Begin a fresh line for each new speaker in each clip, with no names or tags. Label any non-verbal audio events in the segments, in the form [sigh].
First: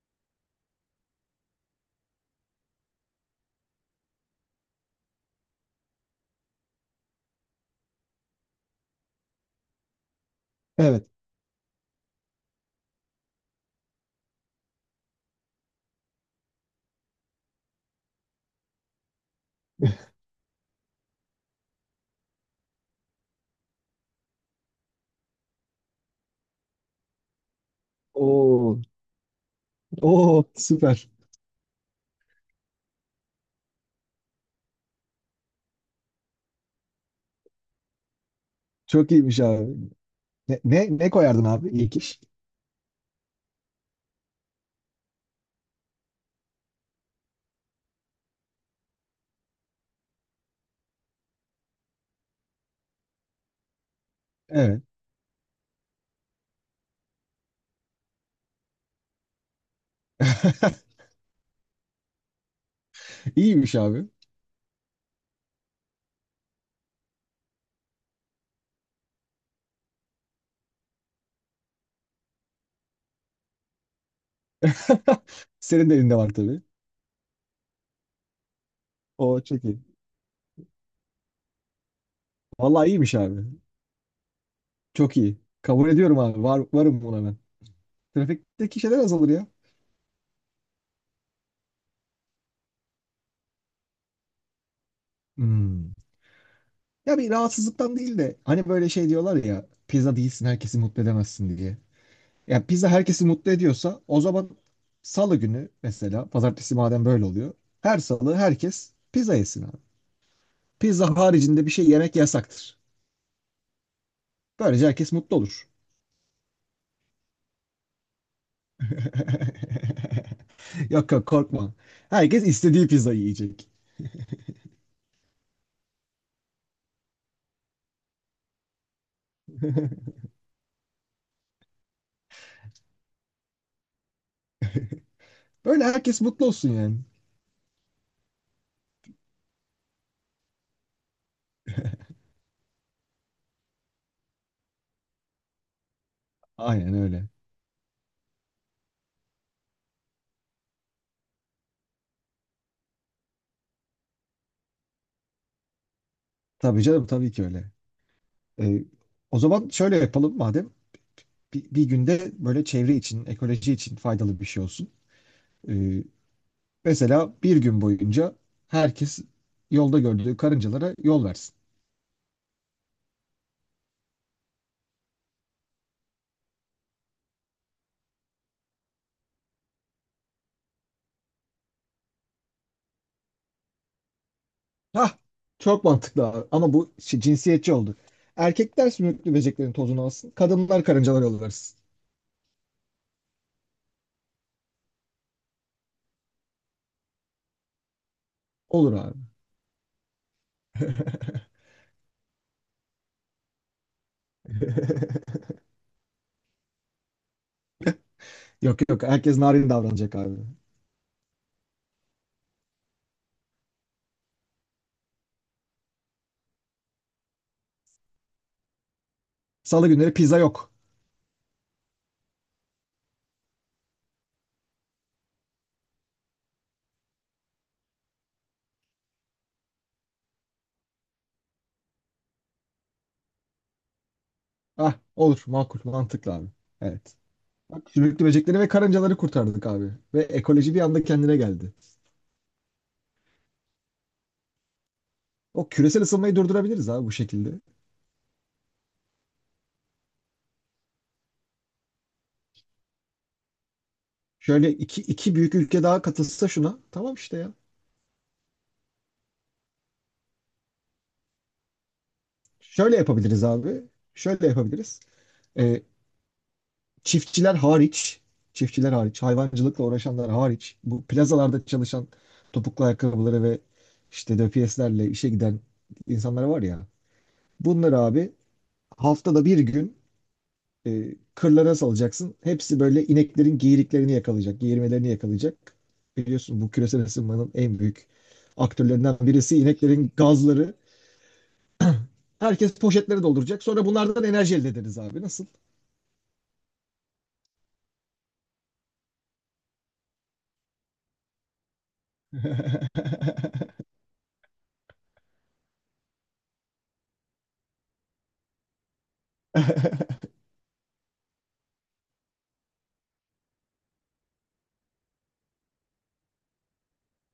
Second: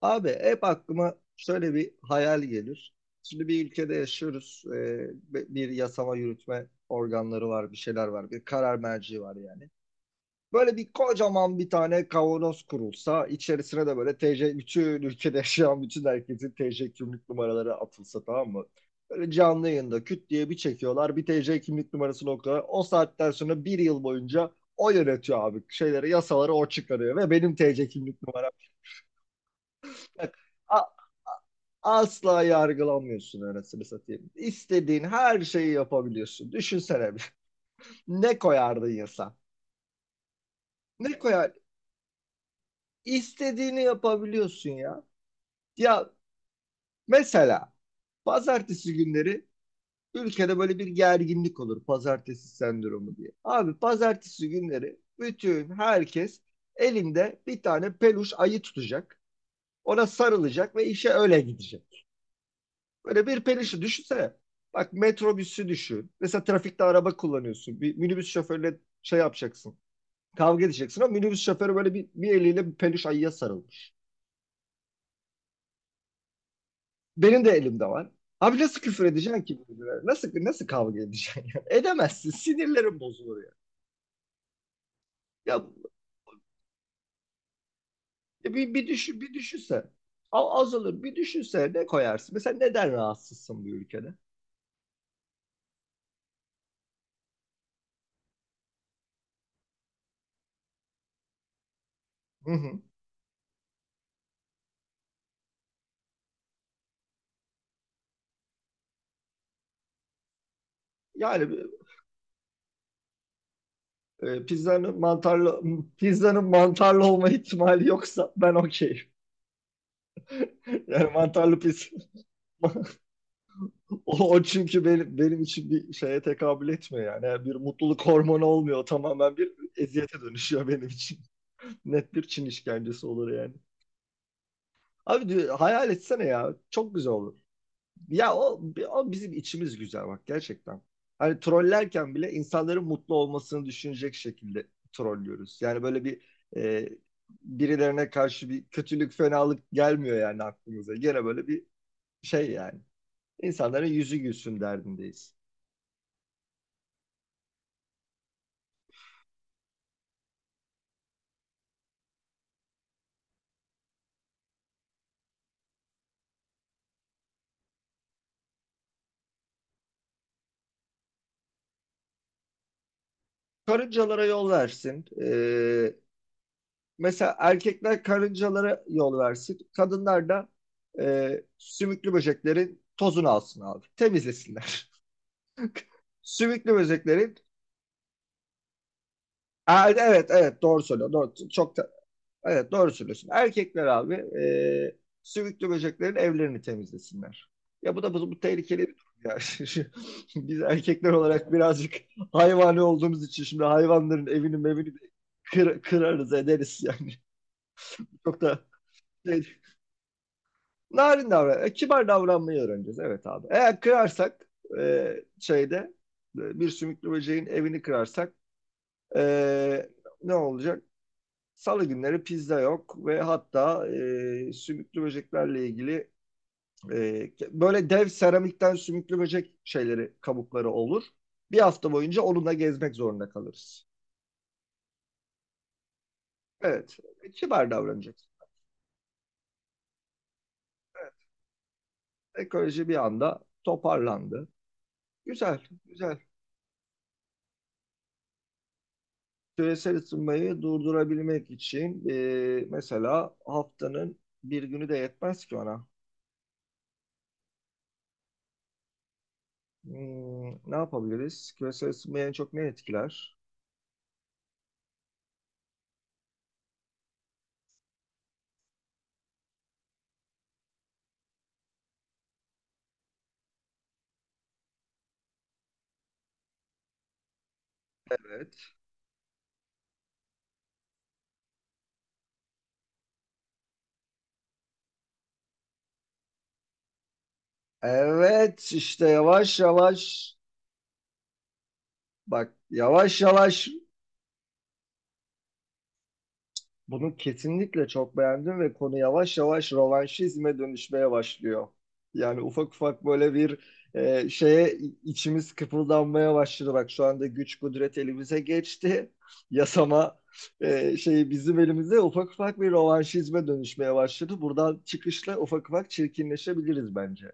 Abi hep aklıma şöyle bir hayal gelir. Şimdi bir ülkede yaşıyoruz. Bir yasama yürütme organları var, bir şeyler var, bir karar merci var yani. Böyle bir
Evet.
kocaman bir tane kavanoz kurulsa, içerisine de böyle TC, bütün ülkede yaşayan bütün herkesin TC kimlik numaraları atılsa tamam mı? Böyle canlı yayında
[laughs]
küt diye bir çekiyorlar, bir TC kimlik numarasını okuyorlar. O saatten sonra bir yıl boyunca o yönetiyor abi. Şeyleri, yasaları o çıkarıyor ve benim TC kimlik numaram.
Oo, oo, süper.
Asla yargılanmıyorsun anasını satayım. İstediğin her şeyi yapabiliyorsun. Düşünsene bir. [laughs] Ne koyardın ya
Çok
sen?
iyiymiş abi. Ne
Ne
koyardın
koyar?
abi? İlk iş.
İstediğini yapabiliyorsun ya. Ya mesela pazartesi günleri ülkede böyle bir gerginlik olur. Pazartesi sendromu diye. Abi pazartesi
Evet.
günleri bütün herkes elinde bir tane peluş ayı tutacak. Ona sarılacak ve
[laughs]
işe öyle gidecek. Böyle bir
İyiymiş
perişi
abi.
düşünsene. Bak metrobüsü düşün. Mesela trafikte araba kullanıyorsun. Bir minibüs şoförüyle şey yapacaksın. Kavga edeceksin ama minibüs şoförü böyle bir eliyle bir peluş ayıya sarılmış.
[laughs] Senin de elinde var tabii.
Benim de elimde var. Abi nasıl küfür
O
edeceksin ki
çok iyi.
birbirine? Nasıl kavga edeceksin yani? [laughs] Edemezsin.
Vallahi
Sinirlerim
iyiymiş
bozulur
abi.
ya.
Çok iyi.
Ya
Kabul ediyorum abi. Varım buna ben.
bir,
Trafikteki
bir
şeyler
düşün,
azalır
bir
ya.
düşünse. Azalır. Bir düşünse ne koyarsın? Mesela neden rahatsızsın bu ülkede?
Hmm. Ya bir rahatsızlıktan değil de hani böyle şey diyorlar ya pizza değilsin herkesi mutlu edemezsin diye.
Hı
Ya
hı.
pizza herkesi mutlu ediyorsa o zaman salı günü mesela pazartesi madem böyle oluyor her salı herkes pizza yesin abi. Pizza
Yani
haricinde bir şey yemek yasaktır.
Ee,
Böylece
pizzanın
herkes mutlu
mantarlı
olur.
pizzanın mantarlı olma ihtimali yoksa ben okeyim.
[laughs]
[laughs] Yani
Yok yok
mantarlı
korkma.
pizza.
Herkes istediği
[laughs]
pizzayı yiyecek.
O çünkü benim için bir şeye tekabül etmiyor yani. Yani bir mutluluk hormonu olmuyor. Tamamen bir eziyete dönüşüyor benim için. [laughs] Net bir Çin işkencesi olur yani. Abi diyor,
Böyle
hayal
herkes
etsene
mutlu
ya.
olsun
Çok
yani.
güzel olur. Ya o, o bizim içimiz güzel bak gerçekten. Hani trollerken bile insanların mutlu olmasını düşünecek şekilde trollüyoruz. E,
Aynen öyle.
Birilerine karşı bir kötülük, fenalık gelmiyor yani aklımıza. Gene böyle bir şey yani. İnsanların yüzü gülsün derdindeyiz.
Tabii canım tabii ki öyle. Ee, O zaman şöyle yapalım madem. Bir günde böyle çevre için, ekoloji için faydalı bir şey olsun. Ee, Mesela bir gün boyunca herkes yolda gördüğü karıncalara yol versin.
Karıncalara yol versin. Mesela erkekler karıncalara yol versin. Kadınlar da sümüklü böceklerin tozunu alsın abi. Temizlesinler.
Hah, çok
[laughs]
mantıklı abi. Ama
Sümüklü böceklerin.
cinsiyetçi oldu. Erkekler sümüklü böceklerin
Aa,
tozunu
evet,
alsın.
evet, doğru
Kadınlar
söylüyorsun.
karıncalar yollarız.
Evet, doğru söylüyorsun. Erkekler abi e, sümüklü böceklerin evlerini temizlesinler. Ya bu da bu tehlikeli
Olur
bir durum
abi.
ya. [laughs] Biz erkekler olarak birazcık hayvani olduğumuz için şimdi hayvanların evini mevini de
[laughs]
kırarız ederiz yani. [laughs] Çok da
Yok yok herkes
şey,
narin davranacak abi.
narin davran, e, Kibar davranmayı öğreneceğiz. Evet abi. Eğer kırarsak e, şeyde bir sümüklü böceğin evini kırarsak
Salı
e,
günleri
ne
pizza yok.
olacak? Salı günleri pizza yok ve hatta sümüklü böceklerle ilgili böyle dev seramikten sümüklü böcek şeyleri, kabukları olur. Bir hafta boyunca onunla gezmek zorunda kalırız.
Ah olur makul mantıklı abi.
Evet,
Evet.
kibar
Bak sümüklü
davranacağız.
böcekleri ve karıncaları kurtardık abi. Ve ekoloji bir anda kendine geldi.
Ekoloji bir anda toparlandı. Güzel,
O küresel
güzel.
ısınmayı durdurabiliriz abi bu şekilde.
Küresel ısınmayı durdurabilmek için mesela haftanın bir
Şöyle
günü de
iki
yetmez
büyük
ki
ülke
ona.
daha katılsa şuna. Tamam işte ya.
Hmm, ne yapabiliriz? Küresel ısınmayı en çok ne
Şöyle
etkiler?
yapabiliriz abi. Şöyle yapabiliriz. Ee, Çiftçiler hariç, çiftçiler hariç, hayvancılıkla uğraşanlar hariç, bu plazalarda çalışan topuklu ayakkabıları ve işte döpiyeslerle işe giden insanlar var ya. Bunları abi
Evet.
haftada bir gün kırlara salacaksın. Hepsi böyle ineklerin geyiriklerini yakalayacak, geğirmelerini yakalayacak. Biliyorsun bu küresel ısınmanın en büyük
Evet işte
aktörlerinden birisi
yavaş
ineklerin
yavaş,
gazları.
bak
Herkes
yavaş
poşetleri dolduracak.
yavaş
Sonra bunlardan enerji elde ederiz abi. Nasıl?
bunu kesinlikle çok beğendim ve konu yavaş yavaş rövanşizme dönüşmeye başlıyor. Yani ufak ufak
[laughs]
böyle bir e, şeye i- içimiz kıpıldanmaya başladı. Bak şu anda güç kudret elimize geçti. [laughs] Yasama Şeyi bizim elimize ufak ufak bir rövanşizme dönüşmeye başladı. Buradan çıkışla ufak ufak çirkinleşebiliriz bence.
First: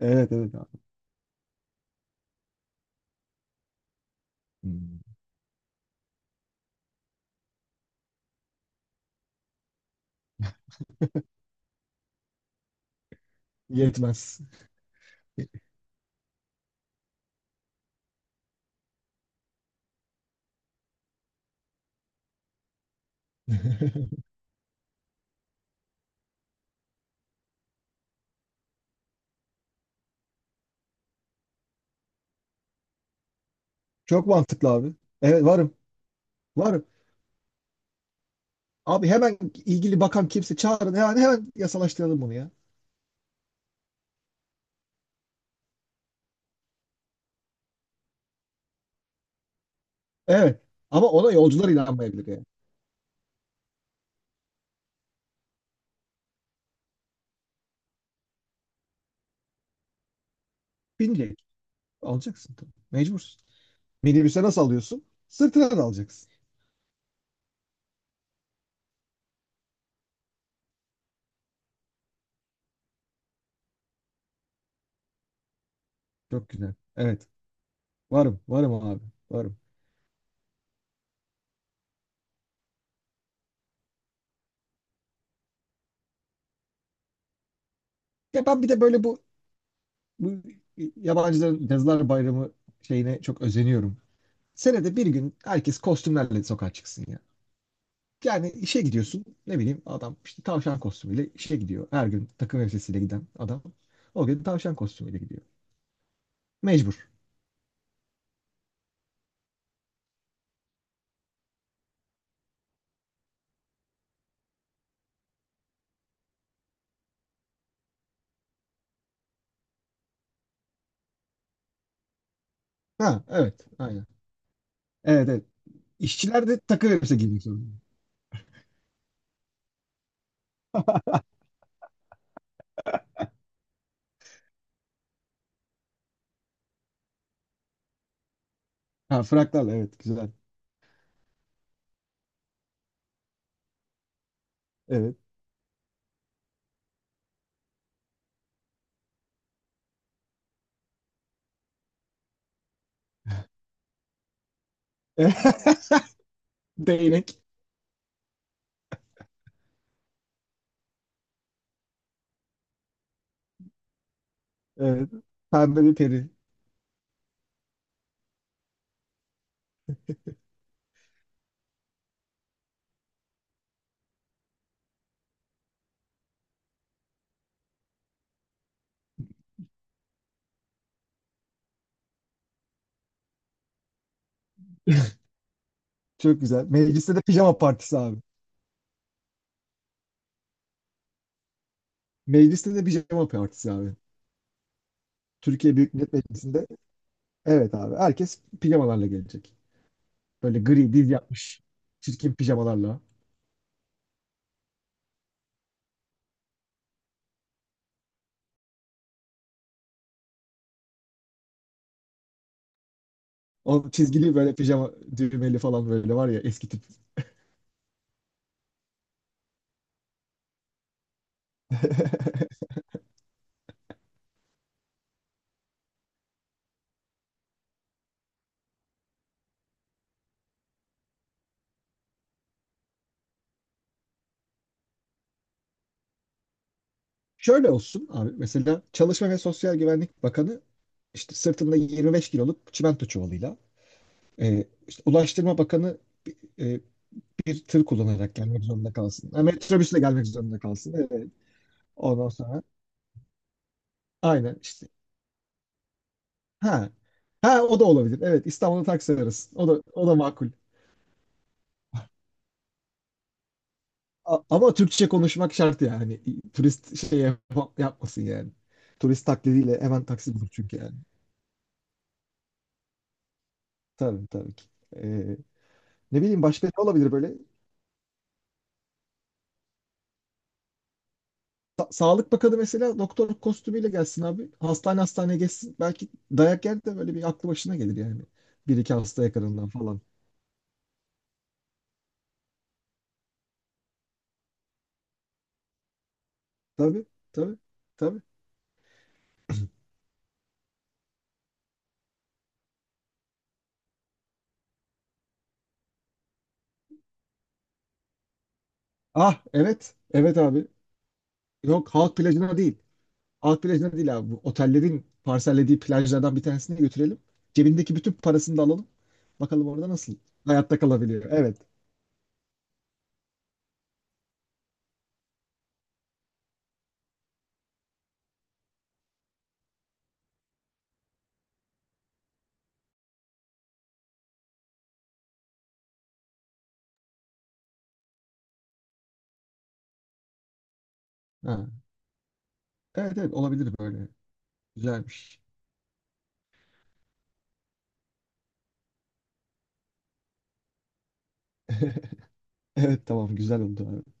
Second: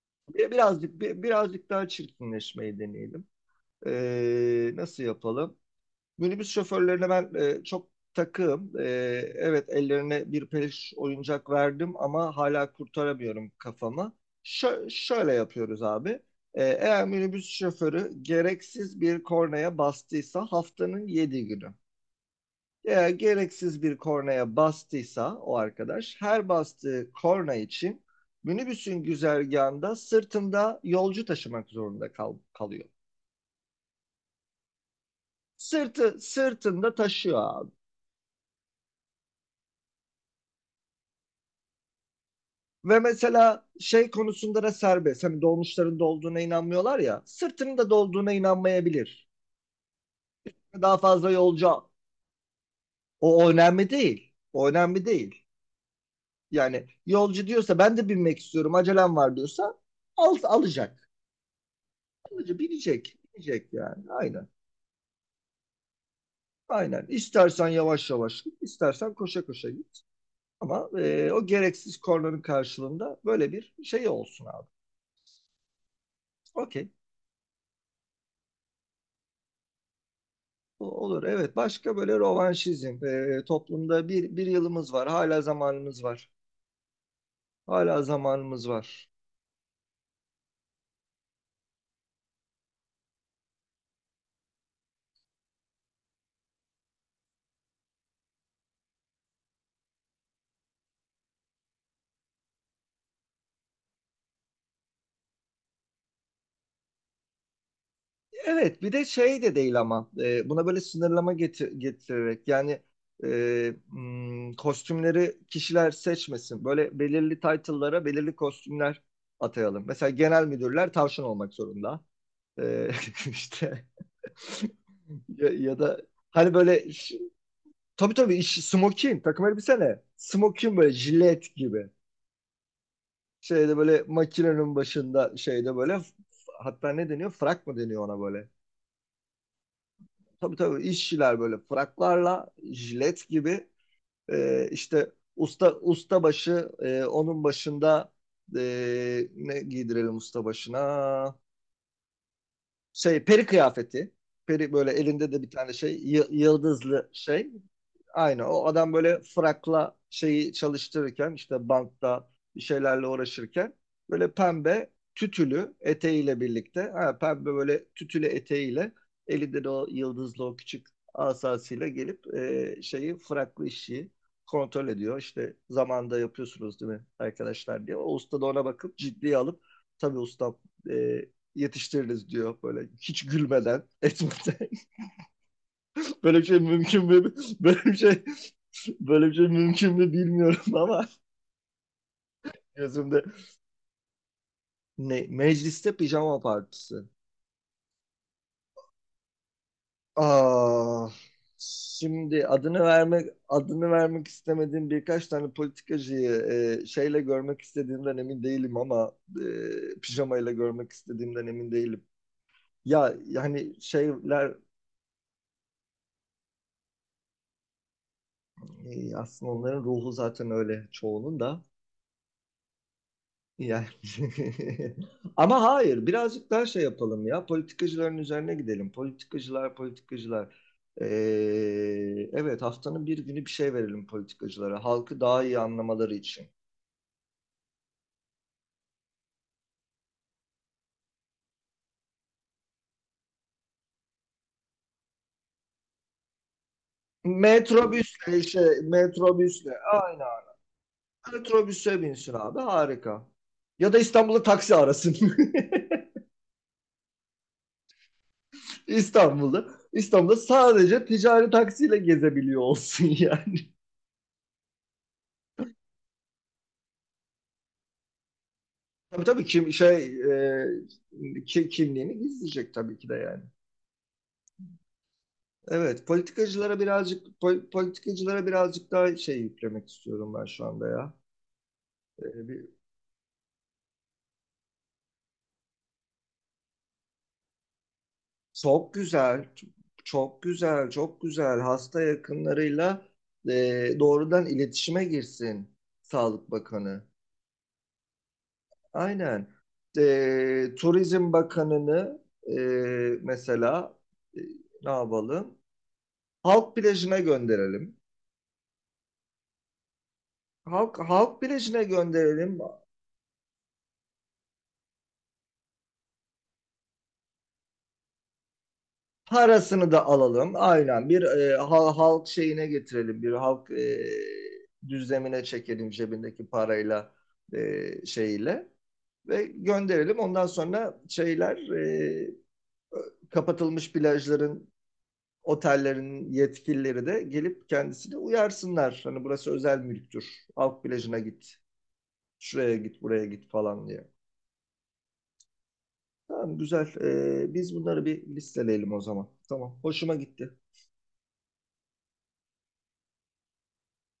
Evet evet abi.
Birazcık daha çirkinleşmeyi deneyelim.
Hmm.
Nasıl yapalım? Minibüs şoförlerine ben çok takığım. Evet, ellerine bir peluş oyuncak verdim ama hala kurtaramıyorum kafamı.
Yetmez.
Şöyle yapıyoruz abi. Eğer minibüs şoförü gereksiz bir kornaya bastıysa haftanın 7 günü. Eğer gereksiz bir
[laughs]
kornaya bastıysa o arkadaş her bastığı korna için minibüsün güzergahında sırtında yolcu taşımak zorunda kalıyor.
Çok mantıklı abi. Evet varım.
Sırtı
Varım.
sırtında taşıyor abi.
Abi hemen ilgili bakan kimse çağırın. Yani hemen yasalaştıralım bunu ya.
Ve mesela şey konusunda da serbest. Hani dolmuşların dolduğuna inanmıyorlar ya. Sırtının da dolduğuna inanmayabilir.
Evet.
Daha
Ama
fazla
ona yolcular
yolcu.
inanmayabilir yani.
O önemli değil. O önemli değil. Yani yolcu diyorsa ben de binmek istiyorum acelem var diyorsa alacak.
Binecek. Alacaksın
Alıcı
tabii.
binecek.
Mecbursun.
Binecek yani.
Minibüse
Aynen.
nasıl alıyorsun? Sırtına da alacaksın.
Aynen. İstersen yavaş yavaş git, istersen koşa koşa git. Ama o gereksiz kornanın karşılığında böyle bir şey olsun abi.
Çok güzel.
Okey.
Evet. Varım. Varım abi. Varım.
Olur, evet, başka böyle rövanşizm. Toplumda bir yılımız var, hala zamanımız var, hala
Ya ben
zamanımız
bir de böyle
var.
bu, bu yabancıların Yazılar Bayramı şeyine çok özeniyorum. Senede bir gün herkes kostümlerle sokağa çıksın. Yani işe gidiyorsun ne bileyim adam işte tavşan kostümüyle işe gidiyor. Her gün takım elbisesiyle giden adam o gün tavşan kostümüyle gidiyor. Mecbur.
Evet, bir de şey de değil ama buna böyle sınırlama getirerek yani, kostümleri kişiler seçmesin, böyle belirli title'lara belirli kostümler atayalım. Mesela genel müdürler tavşan olmak zorunda. Ee,
Ha
[laughs]
evet
işte
aynen. Evet evet.
ya, ya da
İşçiler
hani
de
böyle
takım elbise
ş-
giymek zorunda.
tabii tabii iş, smoking takım elbise ne? Smoking böyle jilet gibi. Şeyde böyle makinenin başında şeyde böyle Hatta ne deniyor? Frak mı deniyor ona böyle?
Ha fraklarla evet güzel.
Tabii tabii işçiler böyle fraklarla jilet gibi, işte
Evet.
usta usta başı, onun başında, ne giydirelim usta başına? Şey, peri kıyafeti. Peri böyle elinde de bir tane
[laughs]
şey yıldızlı
Değnek.
şey. Aynı o adam böyle frakla şeyi çalıştırırken işte bantta bir şeylerle uğraşırken böyle pembe
Evet.
tütülü
Pembe bir peri.
eteğiyle birlikte, ha, pembe böyle tütülü eteğiyle elinde de o yıldızlı o küçük asasıyla gelip şeyi fraklı işi kontrol ediyor. İşte zamanda yapıyorsunuz değil mi arkadaşlar diye. O usta da ona bakıp ciddiye alıp tabii usta e, yetiştiririz diyor böyle hiç gülmeden etmeden. [laughs] Böyle
Çok
bir şey
güzel.
mümkün
Mecliste de
mü?
pijama
Böyle bir
partisi abi.
şey Böyle bir şey mümkün mü bilmiyorum ama
Mecliste
[laughs]
de
gözümde,
pijama partisi abi.
ne
Türkiye
mecliste
Büyük Millet
pijama
Meclisi'nde
partisi.
evet abi herkes pijamalarla gelecek. Böyle gri
Aa,
diz yapmış. Çirkin
şimdi adını
pijamalarla.
vermek adını vermek istemediğim birkaç tane politikacıyı şeyle görmek istediğimden emin değilim ama pijamayla görmek istediğimden emin değilim. Ya yani
O çizgili
şeyler
böyle pijama düğmeli falan böyle var ya eski tip.
Aslında onların ruhu zaten öyle çoğunun da. Yani... [laughs] Ama hayır, birazcık daha şey yapalım ya. Politikacıların üzerine gidelim. Politikacılar, politikacılar. Ee, evet, haftanın bir günü bir şey verelim politikacılara. Halkı daha iyi anlamaları için.
Şöyle olsun abi mesela Çalışma ve Sosyal Güvenlik Bakanı işte sırtında 25 kiloluk çimento çuvalıyla işte Ulaştırma Bakanı e, bir tır kullanarak
Metrobüsle
gelmek
işte,
zorunda kalsın. Ha,
metrobüsle.
metrobüsle
Aynen.
gelmek zorunda kalsın. Evet.
Metrobüse
Ondan
binsin abi,
sonra
harika. Ya da İstanbul'a
aynen
taksi
işte.
arasın. [laughs]
Ha. Ha o da olabilir. Evet İstanbul'da taksi arası.
İstanbul'da.
O da
İstanbul'da
makul.
sadece ticari taksiyle gezebiliyor olsun ya.
Ama Türkçe konuşmak şart yani. Turist şey yapmasın yani.
Tabii
Turist
tabii kim
taklidiyle hemen
şey
taksi bulur çünkü yani.
e, ki- kimliğini gizleyecek tabii ki de yani.
Tabii tabii ki. Ee,
Evet,
Ne bileyim başka ne olabilir böyle?
politikacılara birazcık daha şey yüklemek istiyorum ben şu anda ya. E,
Sağlık Bakanı
bir,
mesela doktor kostümüyle gelsin abi. Hastane hastane geçsin. Belki dayak yer de böyle bir aklı başına gelir yani. Bir
Çok
iki hasta
güzel,
yakınından falan.
çok güzel, çok güzel, hasta yakınlarıyla doğrudan iletişime girsin Sağlık Bakanı.
Tabii tabii tabii.
Aynen. Turizm Bakanını e, mesela e, ne yapalım? Halk plajına gönderelim.
Ah evet evet abi.
Halk bilecine
Yok halk plajına
gönderelim.
değil. Halk plajına değil abi. Bu otellerin parsellediği plajlardan bir tanesine götürelim. Cebindeki bütün parasını da alalım. Bakalım orada
Parasını da
nasıl
alalım.
hayatta
Aynen bir
kalabiliyor.
e,
Evet.
ha- halk şeyine getirelim. Bir halk düzlemine çekelim, cebindeki parayla e, şeyle ve gönderelim. Ondan sonra kapatılmış plajların, otellerin yetkilileri de gelip kendisini uyarsınlar. Hani burası özel mülktür. Halk plajına git.
Ha.
Şuraya git,
Evet
buraya
evet
git
olabilir
falan diye.
böyle. Güzelmiş.
Tamam, güzel. Biz bunları bir listeleyelim o zaman. Tamam. Hoşuma gitti.
[laughs] Evet tamam güzel oldu abi.